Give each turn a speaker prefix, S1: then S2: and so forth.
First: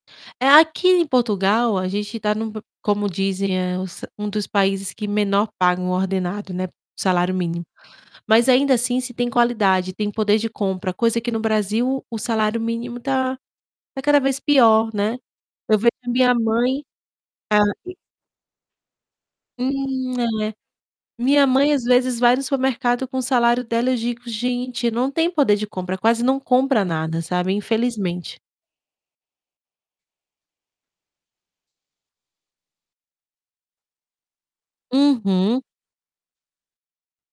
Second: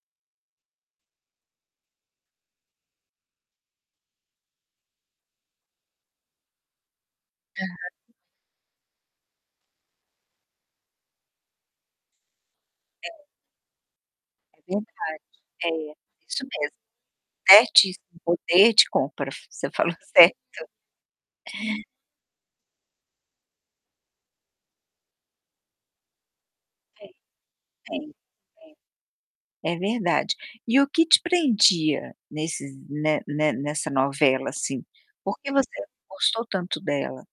S1: Eh, aqui, em Portugal, a gente tá num p como dizem é s um dos países que menor pagam ordenado, né, salário mínimo.
S2: Aham.
S1: Mas ainda assim se tem qualidade, tem poder de compra, coisa que no Brasil o salário mínimo
S2: É.
S1: tá tá cada vez
S2: É
S1: pior, né.
S2: verdade.
S1: Eu vejo
S2: É.
S1: a minha
S2: Isso mesmo.
S1: mãe, sabe
S2: Certíssimo, poder de compra, você falou
S1: Hum, eh.
S2: certo.
S1: Minha mãe, às vezes, vai no supermercado com o salário dela, eu digo: "Gente ,não tem poder de compra. Quase não compra
S2: Sim,
S1: nada, sabe,
S2: sim,
S1: infelizmente".
S2: sim. É verdade. E o que te prendia nesses ne ne nessa novela, assim. Por que
S1: Uhum.
S2: você gostou tanto dela?